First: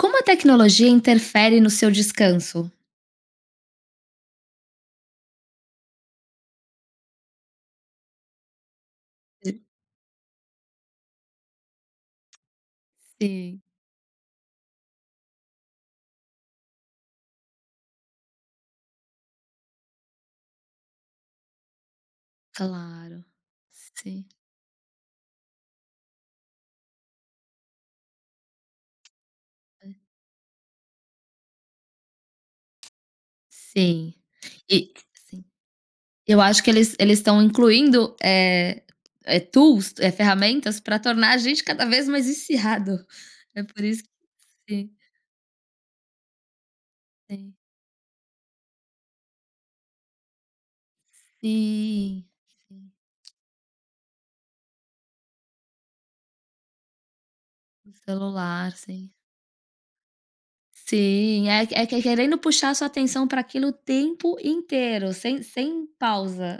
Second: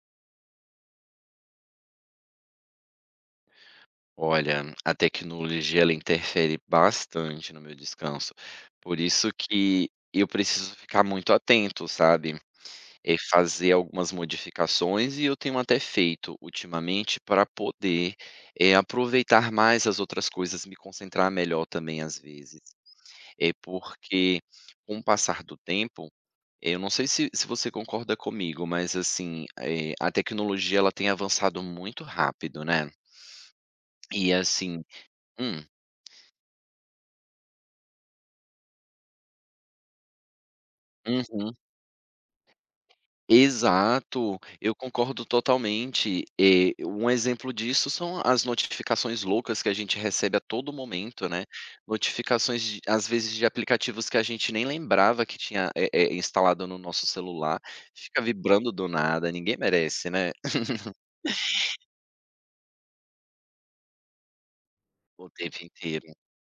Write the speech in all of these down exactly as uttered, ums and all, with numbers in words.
Como a tecnologia interfere no seu descanso? Olha, a tecnologia ela interfere bastante no meu descanso, por isso que eu preciso ficar muito atento, sabe, e Sim. fazer algumas modificações e eu tenho até feito ultimamente para poder, eh, aproveitar mais as outras coisas, me concentrar melhor também às vezes. Claro. É Sim, porque com o passar do tempo, eh, eu não sei se se você concorda comigo, mas assim, eh, a tecnologia ela tem avançado muito rápido, né, sim. e assim E sim. hum, Eu acho que eles eles estão incluindo, eh eh, tools, eh, ferramentas para tornar a uhum. gente cada vez mais viciado. É por isso Exato, que. eu Sim, concordo totalmente. Eh, um exemplo sim. disso são as notificações loucas que a gente recebe a todo momento, né. Sim, Notificações de sim. às vezes de aplicativos que a gente nem lembrava que tinha, eh eh, instalado no nosso celular, O fica vibrando celular, do sim. nada, ninguém merece, né, Sim, é é que é querendo puxar sua atenção para aquilo o tempo inteiro, o sem tempo sem inteiro. pausa.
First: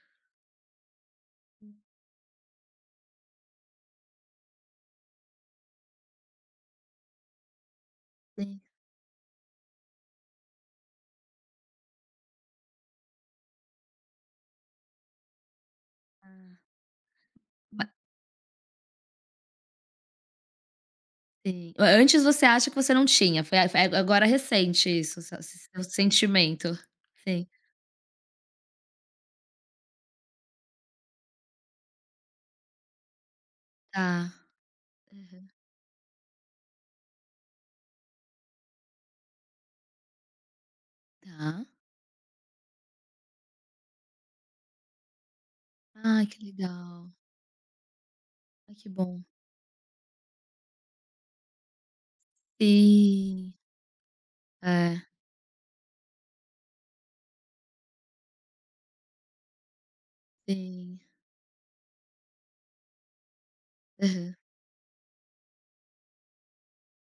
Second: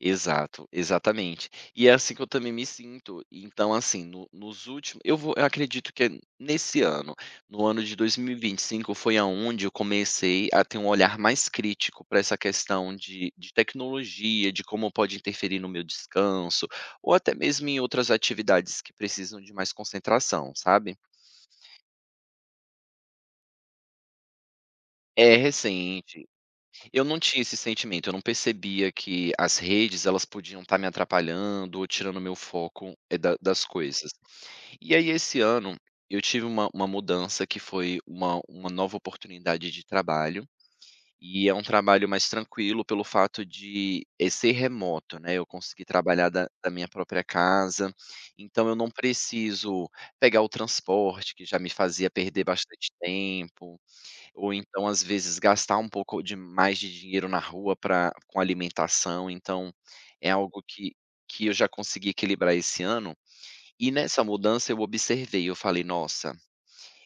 Exato, exatamente. E é assim que eu também me sinto. Então, assim, no nos últimos eu vou eu acredito que é nesse ano, no ano de Sim. dois mil e vinte e cinco foi aonde eu comecei a ter um olhar mais crítico para essa questão de de tecnologia, de como pode interferir no meu Ah. descanso, ou até mesmo em Ma outras atividades que precisam de mais concentração, sabe. Sim. A Antes você acha que você não tinha, foi a foi agora é recente isso, essa É esse seu recente. sentimento. Eu não tinha Sim. esse sentimento, eu não percebia que as redes, elas podiam estar me atrapalhando ou tirando meu foco, eh, da das coisas. Tá. E aí esse ano eu tive uma uma mudança que foi uma uma nova oportunidade de trabalho, e é um Tá. trabalho mais tranquilo pelo fato de, eh, ser remoto, né, eu consegui Ai, trabalhar que da da minha legal. própria casa, então Ai, eu que não bom. preciso pegar o transporte que já me fazia perder bastante Sim. tempo, ou então É. às vezes gastar um pouco de mais de dinheiro na rua pra com alimentação, então é algo que Sim. que eu já consegui equilibrar esse ano, e nessa Aham. mudança eu observei, eu falei: "Nossa,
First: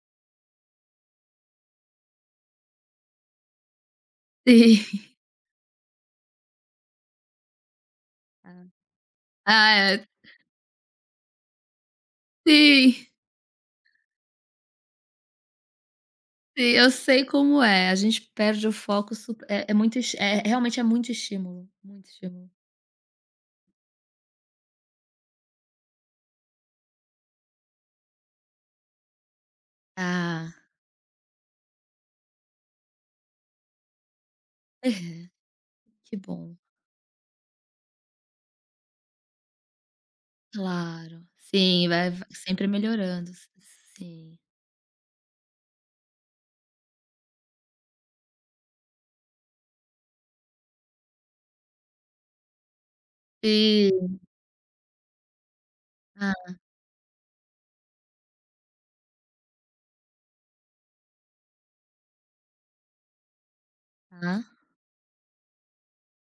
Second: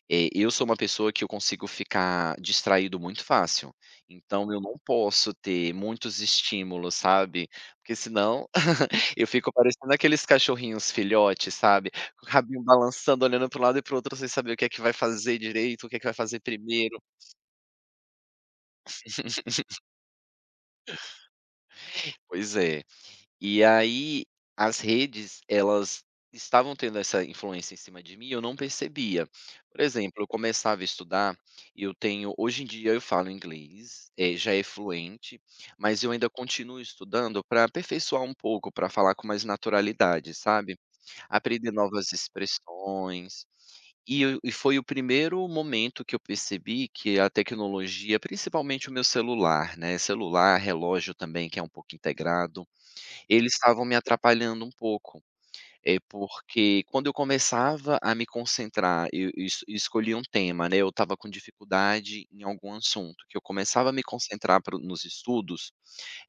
eh, eu sou uma pessoa que eu consigo ficar distraído muito fácil, então eu não Sim. posso ter muitos estímulos, sabe, porque senão Tá. eu fico Ah, parecendo é. aqueles cachorrinhos filhotes, sabe, com o rabinho Sim, balançando, olhando para um lado e para o outro sem saber o que é que vai fazer direito, o que é que vai fazer sim, eu primeiro". sei como é. A gente perde o foco. Supe é é muito es é realmente é muito estímulo, muito estímulo. Pois é. E aí, as redes, elas estavam tendo essa influência em cima de mim e eu não percebia. Por exemplo, eu Ah. começava a estudar e eu tenho hoje em dia eu falo inglês, eh, já é Aham. fluente, mas eu Que ainda bom. continuo estudando para aperfeiçoar um pouco, para falar com mais naturalidade, sabe. Claro. Aprender Sim, vai novas vai sempre melhorando. expressões. E Sim. eu e foi o primeiro momento que eu percebi que a tecnologia, principalmente o meu celular, né, celular, relógio também que é um pouco integrado, eles estavam me Sim. atrapalhando um pouco. É Ah, porque quando eu começava a me concentrar, eu eu es escolhia um tema, né, eu estava com dificuldade em algum assunto, que eu começava a me tá. concentrar para nos estudos,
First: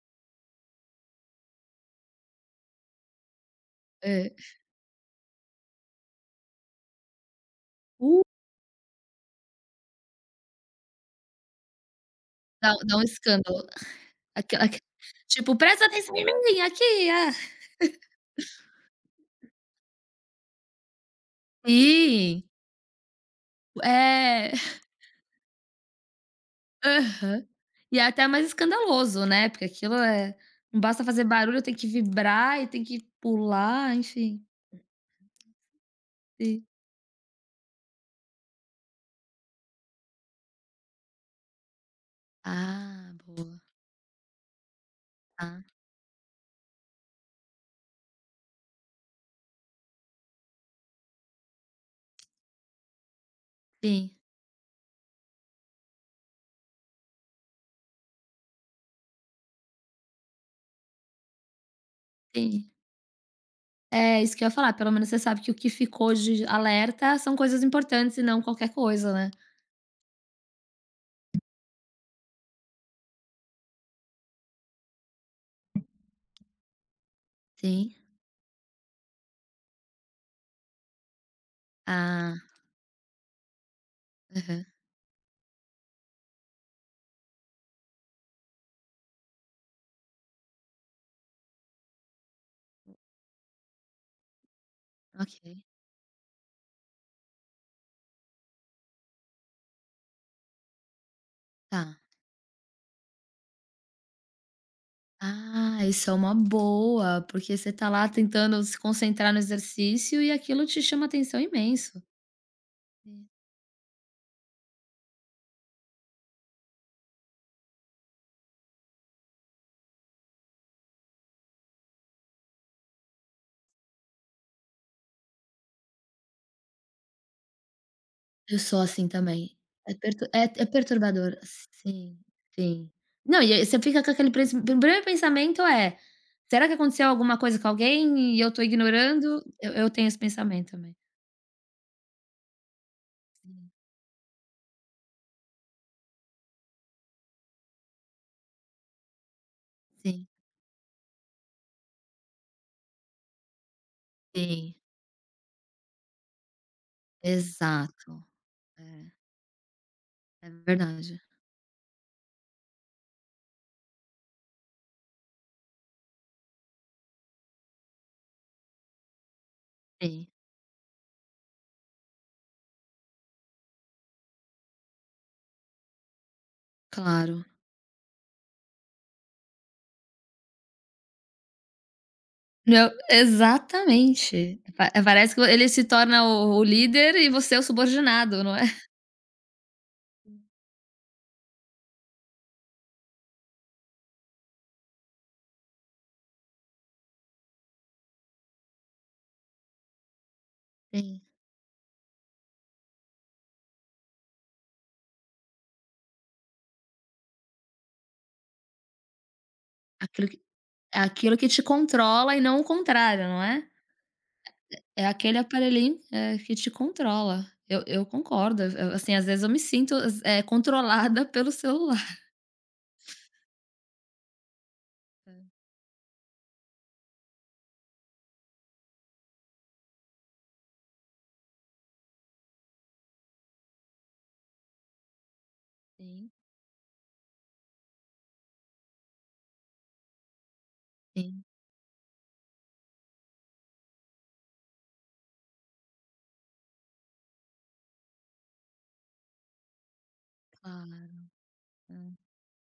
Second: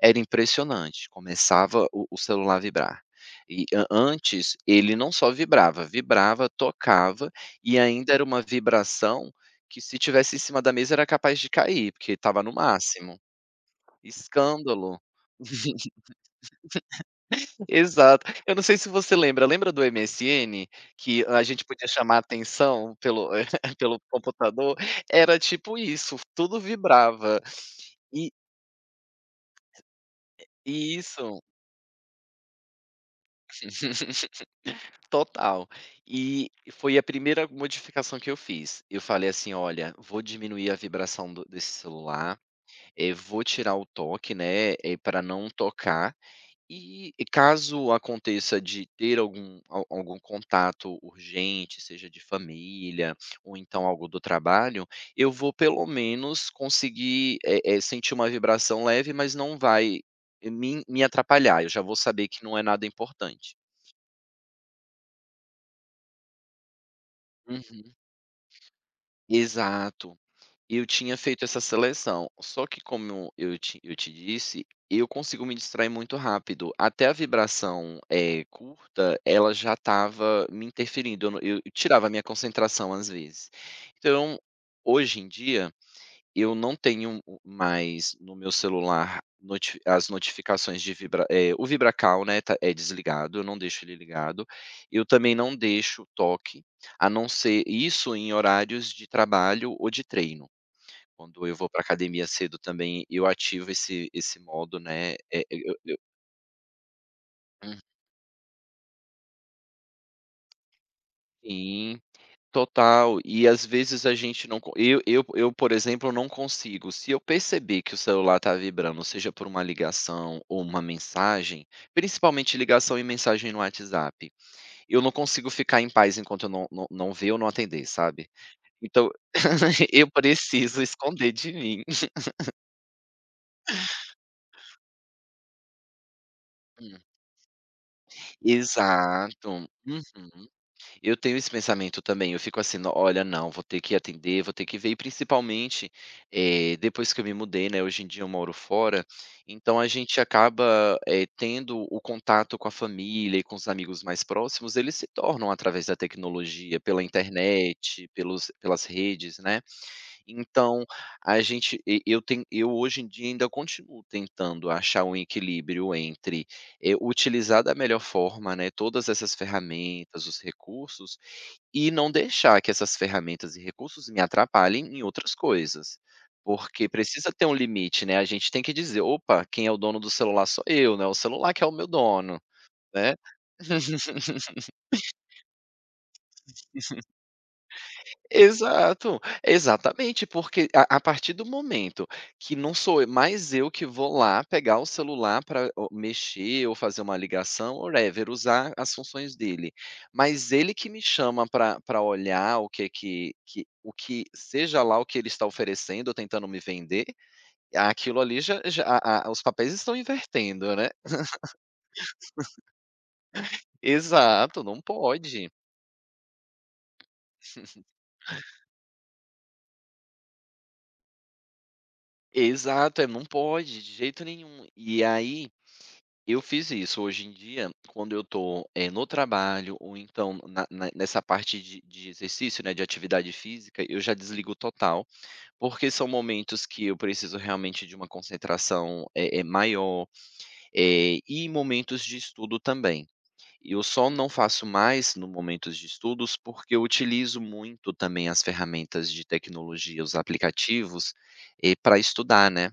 era impressionante, começava o o celular vibrar. E an É. antes, ele não só vibrava, vibrava, tocava, e ainda Uh. era uma vibração que se tivesse em cima da mesa era capaz de cair, porque estava no Dá um, dá um máximo. escândalo. Aquela aque Escândalo. Tipo: "Presta atenção em mim, aqui, ah". Exato. Eu não sei se você lembra, lembra do M S N? Que a gente podia chamar Sim. atenção pelo pelo É. computador? Era tipo isso, tudo vibrava. Aham. E é até E mais escandaloso, né, porque aquilo é não e basta fazer isso, barulho, tem que vibrar e tem que pular, enfim. total. E Sim. foi a primeira modificação que eu fiz. Eu falei assim: "Olha, vou diminuir a vibração do desse celular, eh, Ah, vou boa. tirar o toque, né, para não Tá. tocar". E e caso aconteça de ter algum al algum contato urgente, seja de família ou então algo Sim, do trabalho, eu vou pelo menos conseguir, eh eh, sentir uma vibração leve, mas não vai me me atrapalhar, eu já vou saber que não é sim. nada importante. É isso que eu ia falar, pelo menos você sabe que o que ficou de alerta são coisas Uhum. importantes e não qualquer coisa, né. Exato. E eu tinha feito essa seleção, só que como eu te eu te disse, eu consigo me distrair muito rápido. Até a Sim. vibração, eh, curta, ela já estava me interferindo, eu não eu eu tirava a minha Ah. concentração às vezes. Então, Aham. hoje em dia, eu não tenho o mais no meu celular noti as notificações de vibra eh, o VibraCal, né, tá é desligado, eu não deixo ele ligado. Eu também não Ok. deixo toque, a não ser isso em horários de trabalho ou de treino. Quando eu vou pra Tá. academia cedo também, eu ativo esse esse modo, né, eh, eu Ah, eu isso é uma boa, porque você hum. tá lá tentando se concentrar no exercício e aquilo te chama atenção Sim, imenso. total. E às vezes a gente não co eu eu eu, por exemplo, não consigo. Se eu perceber que o celular tá vibrando, seja por uma ligação ou uma mensagem, principalmente ligação e mensagem no WhatsApp, eu não consigo ficar em paz enquanto eu não não não ver ou não atender, sabe. Eu sou assim Então, também. É eu pertu é é preciso esconder perturbador. de mim. Sim, sim. Não, e aí você fica com aquele pres primeiro pensamento é: "Será que aconteceu alguma coisa com alguém e eu tô ignorando?" Exato. Eu eu tenho esse Uhum. pensamento também. Eu tenho esse pensamento também, eu fico assim: "No olha, não, vou Sim, ter que atender, vou ter que ver", e principalmente, eh, depois que eu me mudei, né, hoje em dia eu moro fora, então a gente sim, acaba, eh, tendo o contato com a família e com os amigos mais sim. próximos, eles se tornam através da tecnologia, pela internet, Exato. pelos pelas É, redes, né. é Então, verdade. a gente e eu tenho eu hoje em dia ainda continuo tentando achar um equilíbrio entre, eh, utilizar da melhor forma, né, todas essas Sim, ferramentas, os recursos, e não deixar que essas ferramentas e recursos me atrapalhem em outras coisas. Porque precisa claro. ter um limite, né, a gente tem que dizer: "Opa, quem é o dono do celular sou eu, né o celular que é o meu dono", Não, né. exatamente. Pa Parece que ele se torna o o líder e você é o subordinado, não é? Exato, exatamente, porque a a partir do momento que não sou mais eu que vou lá pegar o celular para mexer ou fazer uma ligação, ou whatever, usar as funções dele, mas ele que me Sim. chama para pra olhar o que é que que o que seja lá o que ele está oferecendo ou tentando me vender, aquilo ali já já a a os papéis estão Aquilo que invertendo, né. aquilo que te controla e não o contrário, não é? Exato, não É aquele pode. aparelhinho, eh, que te controla. Eu eu concordo, eu assim, às vezes eu me sinto, eh, controlada pelo celular. Exato, é, não pode de jeito nenhum. E aí eu fiz isso. Hoje em dia, quando eu estou no trabalho ou então na na nessa parte de de exercício, né, de atividade física, eu já desligo total, porque são Sim, momentos que eu preciso realmente de uma concentração, eh eh, maior, eh, sim, e momentos de estudo também. Eu só não faço mais no momentos de estudos, porque eu utilizo muito também as ferramentas de tecnologia, os claro. aplicativos, para estudar, né.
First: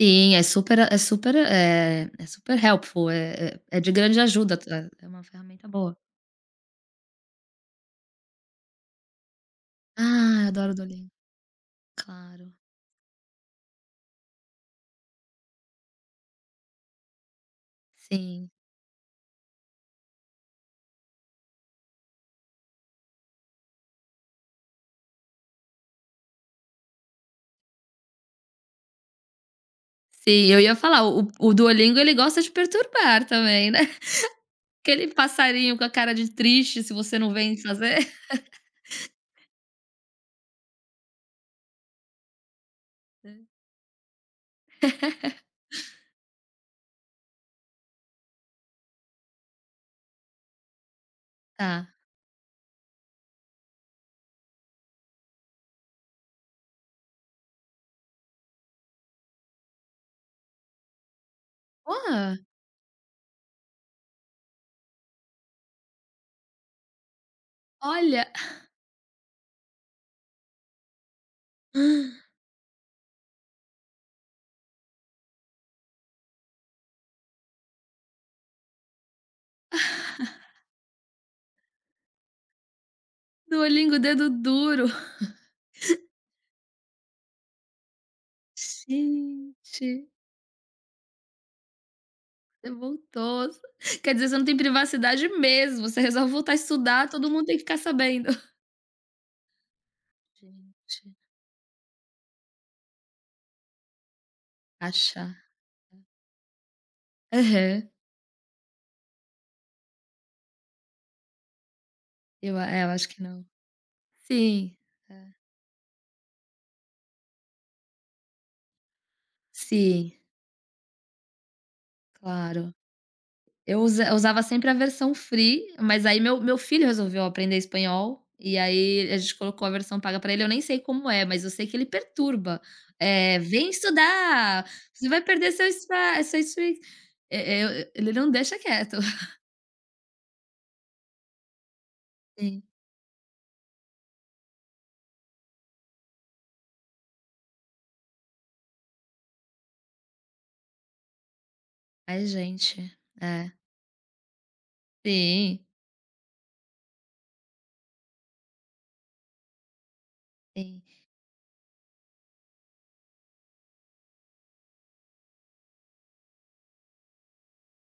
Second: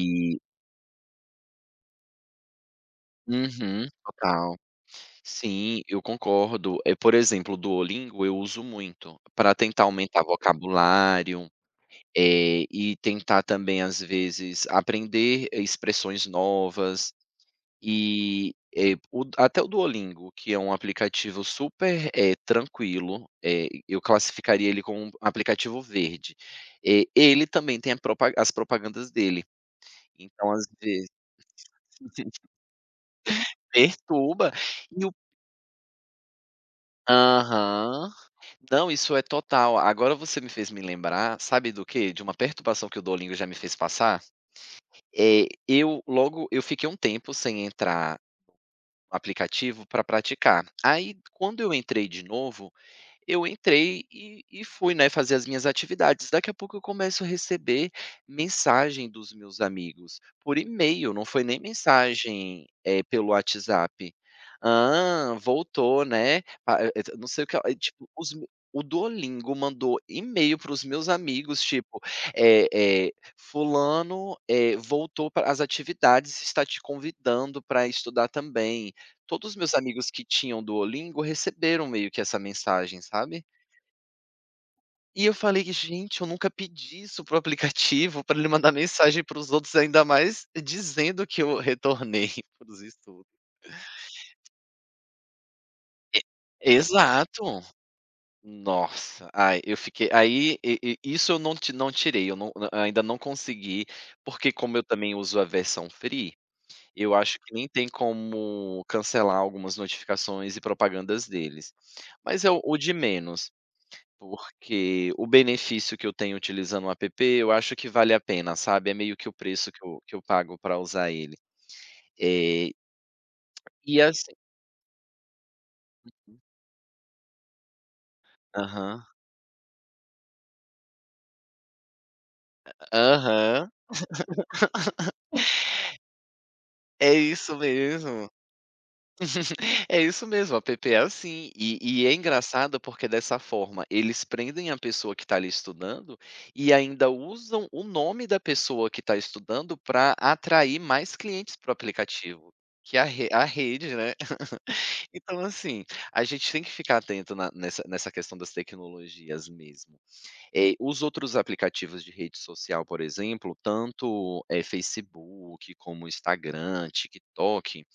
Sim, é super é super, eh, é super helpful, é é é uhum, de grande ajuda, total. é é uma ferramenta Sim, boa. eu concordo. Eh, por exemplo, o Duolingo eu uso muito para tentar aumentar Ah, eu adoro o Duolingo, vocabulário, claro, eh, e tentar também, às vezes, aprender eh, expressões novas sim. e, eh, o até o Duolingo, que é um aplicativo super, eh, tranquilo, eh, eu classificaria ele como um aplicativo verde, eh, ele também tem a propa as propagandas dele, Sim, então eu às ia falar, vezes o o Duolingo ele gosta de perturbar também, né. perturba e Aquele o passarinho com a cara de triste se você não vem fazer. aham. Não, isso é total. Agora você me fez me lembrar, sabe do quê? De uma perturbação que o Duolingo já me fez passar. Eh, eu logo eu fiquei um tempo sem entrar no aplicativo para praticar. Aí, quando eu Tá. entrei de novo, eu entrei e e fui, né, fazer as minhas atividades. Daqui a pouco eu começo a receber mensagem dos meus amigos, por e-mail, não foi nem Ah, mensagem, eh, pelo WhatsApp. Ah, voltou, né, pa" eh, eh, não sei o que, eh, tipo, olha, os me o Duolingo mandou e-mail para os meus amigos, tipo, eh eh, "Fulano, eh, voltou para as atividades, está te convidando para estudar também". Todos os meus amigos que tinham Duolingo receberam meio que essa mensagem, sabe. Duolingo dedo duro. E eu falei: que "Gente, eu nunca pedi isso pro aplicativo, para ele mandar mensagem para os outros, ainda Gente, mais dizendo que eu retornei você para os estudos". voltou. Quer dizer, você não tem privacidade mesmo, você resolve voltar a estudar, todo mundo tem que Exato. ficar sabendo. Nossa, ai, eu fiquei aí e Gente, e isso eu não ti não tirei, eu não n- ainda não consegui, porque como eu também achar. uso a versão free, eu acho que nem Aham. tem como cancelar algumas notificações e propagandas deles. Mas é Eu o a o É, eu de acho que não. menos. Sim. Porque o É. benefício que eu tenho utilizando o app, eu acho que vale a pena, sabe, é meio que o preço que eu Sim, que eu pago para usar ele. Eh, claro. Eu e usa eu assim usava sempre a versão free, mas aí meu meu filho resolveu aprender espanhol, e aham, aí a gente colocou a versão paga pra ele, eu nem sei como é, mas eu sei que ele perturba. Eh: "Vem aham, estudar, você vai perder seu espa seu esfri" é isso eh, eu ele mesmo, não deixa quieto. é isso mesmo, o app é assim. E e é Sim. engraçado porque dessa forma eles prendem a pessoa que está ali estudando, e ainda usam o nome da pessoa que está estudando para atrair mais clientes para o Ai aplicativo, gente, que é a re a é. rede, né. Então, Sim, assim, a gente tem que ficar atento na nessa nessa questão das tecnologias mesmo. Eh, sim, os outros aplicativos de rede social, por exemplo, tanto, eh, Facebook, como Instagram, TikTok,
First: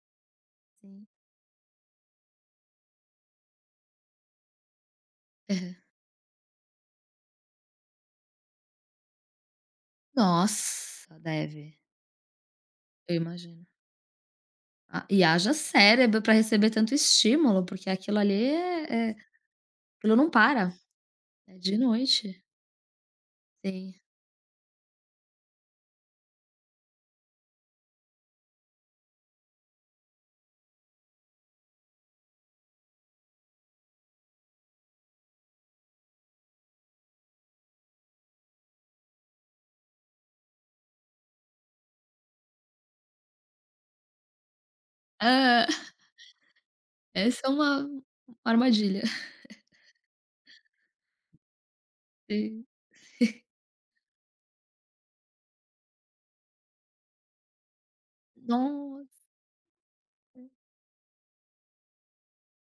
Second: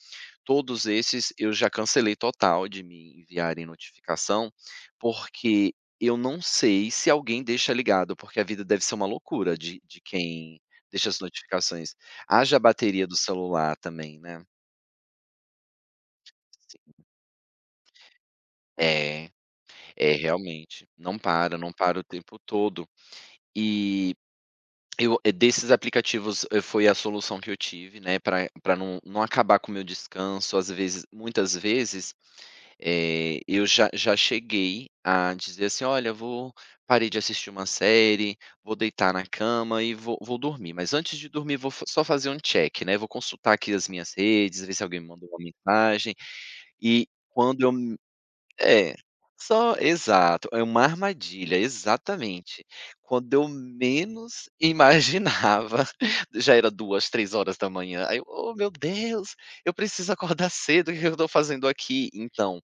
todos sim. esses eu já cancelei total de me enviarem notificação, porque Aham. eu não sei se alguém deixa ligado, porque a vida deve ser uma loucura de de quem deixa Nossa, as deve, notificações. Haja a bateria eu do imagino. celular também, né. Ah, e haja cérebro pra receber tanto estímulo, porque aquilo ali é é. É. É, Aquilo não para, realmente. Não é para, não de para o tempo noite. todo. Sim. E eu eh, desses aplicativos, eh, foi a solução que eu tive, né, para pra não não acabar com o meu descanso. Às vezes muitas vezes, eh, eu já já cheguei a dizer assim: "Olha, vou parei de assistir uma série, vou deitar na cama e vou vou dormir. Mas antes de dormir, vou fa só fazer um check, né, vou consultar aqui as minhas redes, ver se alguém me mandou uma Hã, mensagem". E essa é quando eu uma uma É, armadilha. só exato, é uma armadilha, Sim. exatamente. Quando eu menos imaginava, já era duas, três horas da manhã. Aí eu: "Oh, meu Nossa, Deus, eu preciso acordar cedo, o que eu estou fazendo aqui?". Então,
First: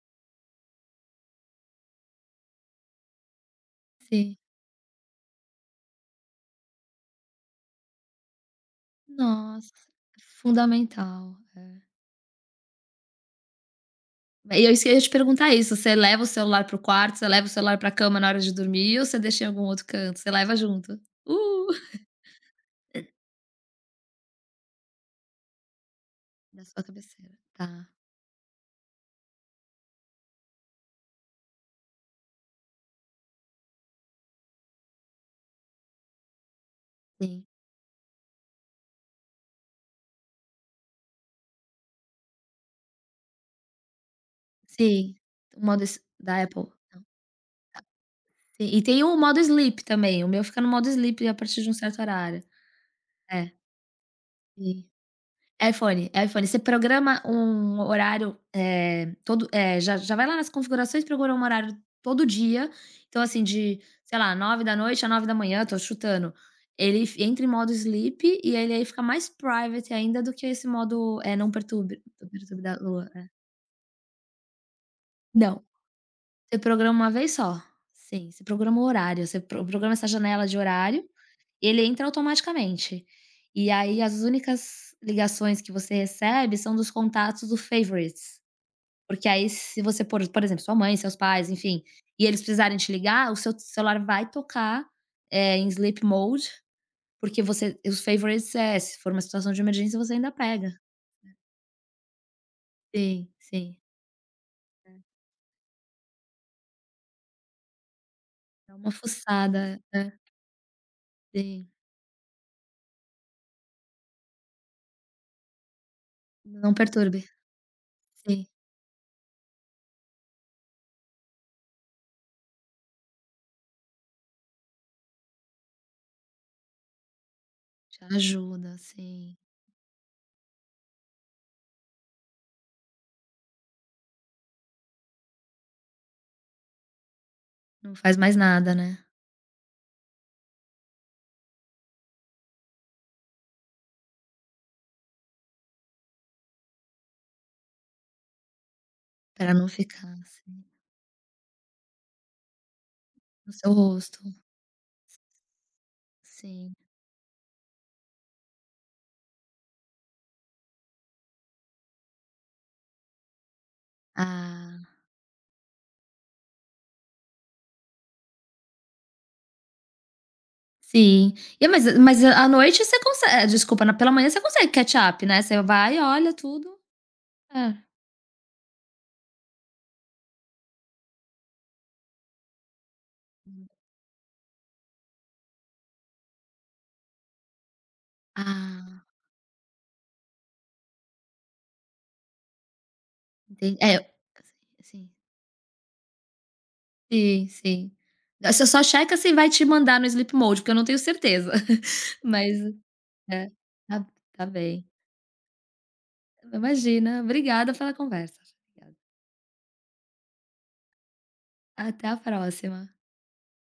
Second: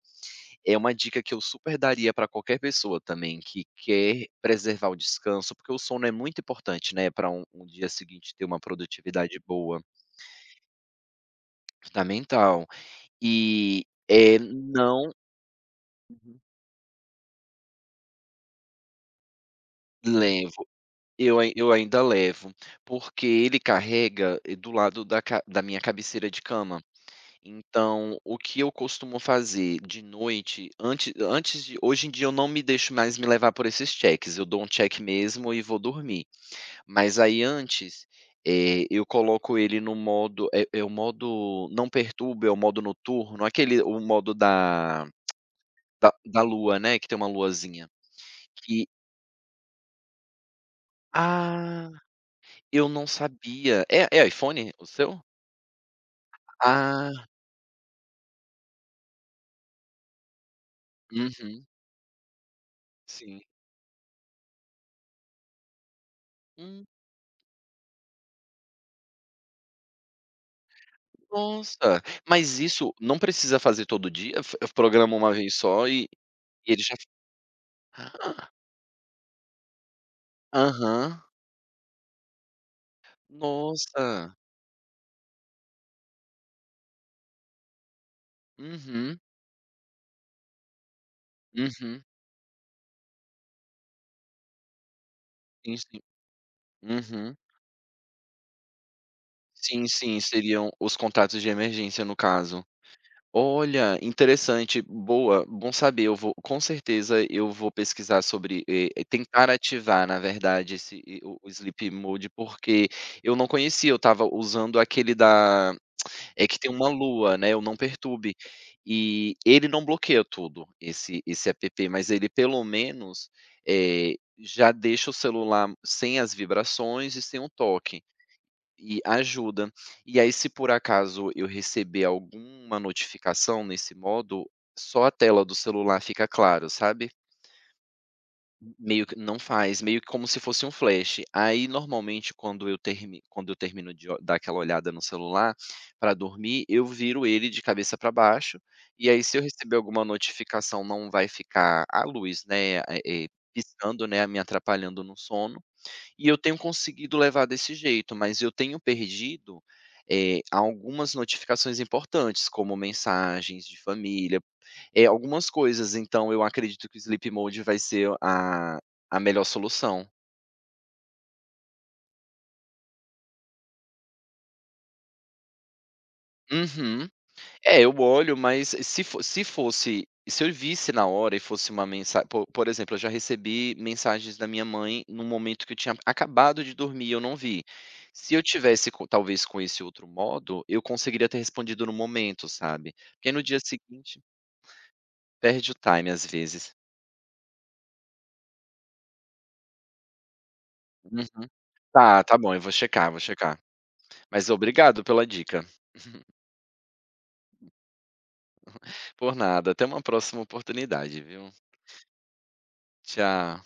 é uma dica que eu super daria para qualquer pessoa também que quer sim. preservar o descanso, porque o sono é muito importante, né, para um um dia seguinte ter uma produtividade Nossa, boa, fundamental. fundamental. E, é E eu Isso que eu ia te não perguntar isso, você leva o celular para o quarto, você leva o celular para cama na hora de dormir ou você deixa em algum outro canto? Você Uhum. leva junto? Eu ai Uh. eu ainda levo, porque ele carrega, eh, do lado da ca da minha cabeceira de Na sua cama. cabeceira. Tá, Então, o que eu costumo fazer de noite, antes antes de hoje em dia eu não me deixo mais me levar por esses cheques, eu dou um check mesmo e vou dormir. Mas aí sim. antes, eh, eu coloco ele no modo, é é o modo não perturba, é o modo noturno, aquele o modo da Sim, o modo s da da da Apple. lua, né, que tem uma luazinha. Sim, e Que tem o modo sleep também, o meu fica no modo sleep a partir de um Ah, certo horário. eu não É, sabia. É é iPhone sim. o seu? É iPhone, é iPhone. Você Ah, programa um horário, eh, todo eh, já já vai lá nas configurações, programa um uhum, horário todo dia. Então, sim. assim, de, sei lá, nove da noite a nove da manhã. Tô chutando. Hum, Ele f entra em modo sleep e ele aí fica mais private ainda do que esse modo, é não nossa, perturbe não mas perturbe da isso lua, não é. precisa fazer todo dia? F Eu programa uma vez Não, só e você e ele já... programa uma vez só. Sim, Ah, você programa o horário, você pro programa essa janela de horário, aham, ele entra automaticamente. E aí as nossa. únicas ligações que você recebe são dos contatos do favorites. Uhum, Porque aí se você por por exemplo, sua mãe, seus pais, enfim, uhum, e eles precisarem te ligar, o seu celular vai tocar, eh, em sim, sim. sleep mode, Uhum. porque você os favorites, eh, se for uma situação de Sim, emergência, você sim, ainda seriam pega. os contatos de emergência no caso. Sim, sim. Olha, interessante, boa, bom saber, eu vou, com certeza eu vou pesquisar sobre, Dá eh, uma eh, tentar fuçada. ativar É, na verdade esse, eh, o o sim. Sleep Mode, porque eu não conhecia, eu estava usando aquele da... É que tem Não uma perturbe. lua, né, Eu não perturbe. Sim. E ele não bloqueia tudo, esse esse app, mas ele pelo menos, eh, já deixa o celular sem as vibrações e sem o toque, Já ajuda, e sim. ajuda. E aí se por acaso eu receber alguma notificação nesse modo, só a tela do celular fica claro, sabe? Não faz mais nada, né, Meio que não faz, meio que como se fosse um flash. Aí, normalmente, quando eu termi quando eu termino de o dar aquela olhada no celular para dormir, eu viro ele de cabeça para baixo, e aí se eu pra não receber alguma ficar, assim, notificação, não vai ficar a luz, né, eh eh, no seu piscando, rosto. né, me atrapalhando no sono, e eu tenho Sim. conseguido levar desse jeito, mas eu tenho perdido, eh, algumas notificações importantes, como mensagens de família, Ah, é, algumas coisas, então eu acredito que o Sleep Mode vai ser a a melhor solução. sim. E mas mas à noite você consegue desculpa, na pela manhã você consegue catch up, né, você vai, olha tudo. Uhum. É. É, eu olho, mas se fo se fosse se eu visse na hora e fosse uma mensagem, po por exemplo, eu já recebi mensagens da minha mãe no momento que eu tinha acabado de dormir e eu não vi. Se eu tivesse Ah, co talvez com esse outro modo, eu conseguiria ter respondido no momento, sabe. Porque no dia entendi. É, seguinte sim, perde o time às vezes. sim, sim. Você só checa se vai te mandar no sleep mode, porque eu não tenho Uhum. certeza. Tá, tá bom, Mas eu vou checar, vou é, checar. tá tá Mas bem. obrigado pela dica. Imagina, obrigada pela conversa. Obrigada. Por nada, até uma próxima oportunidade, viu. Até a próxima. Tchau.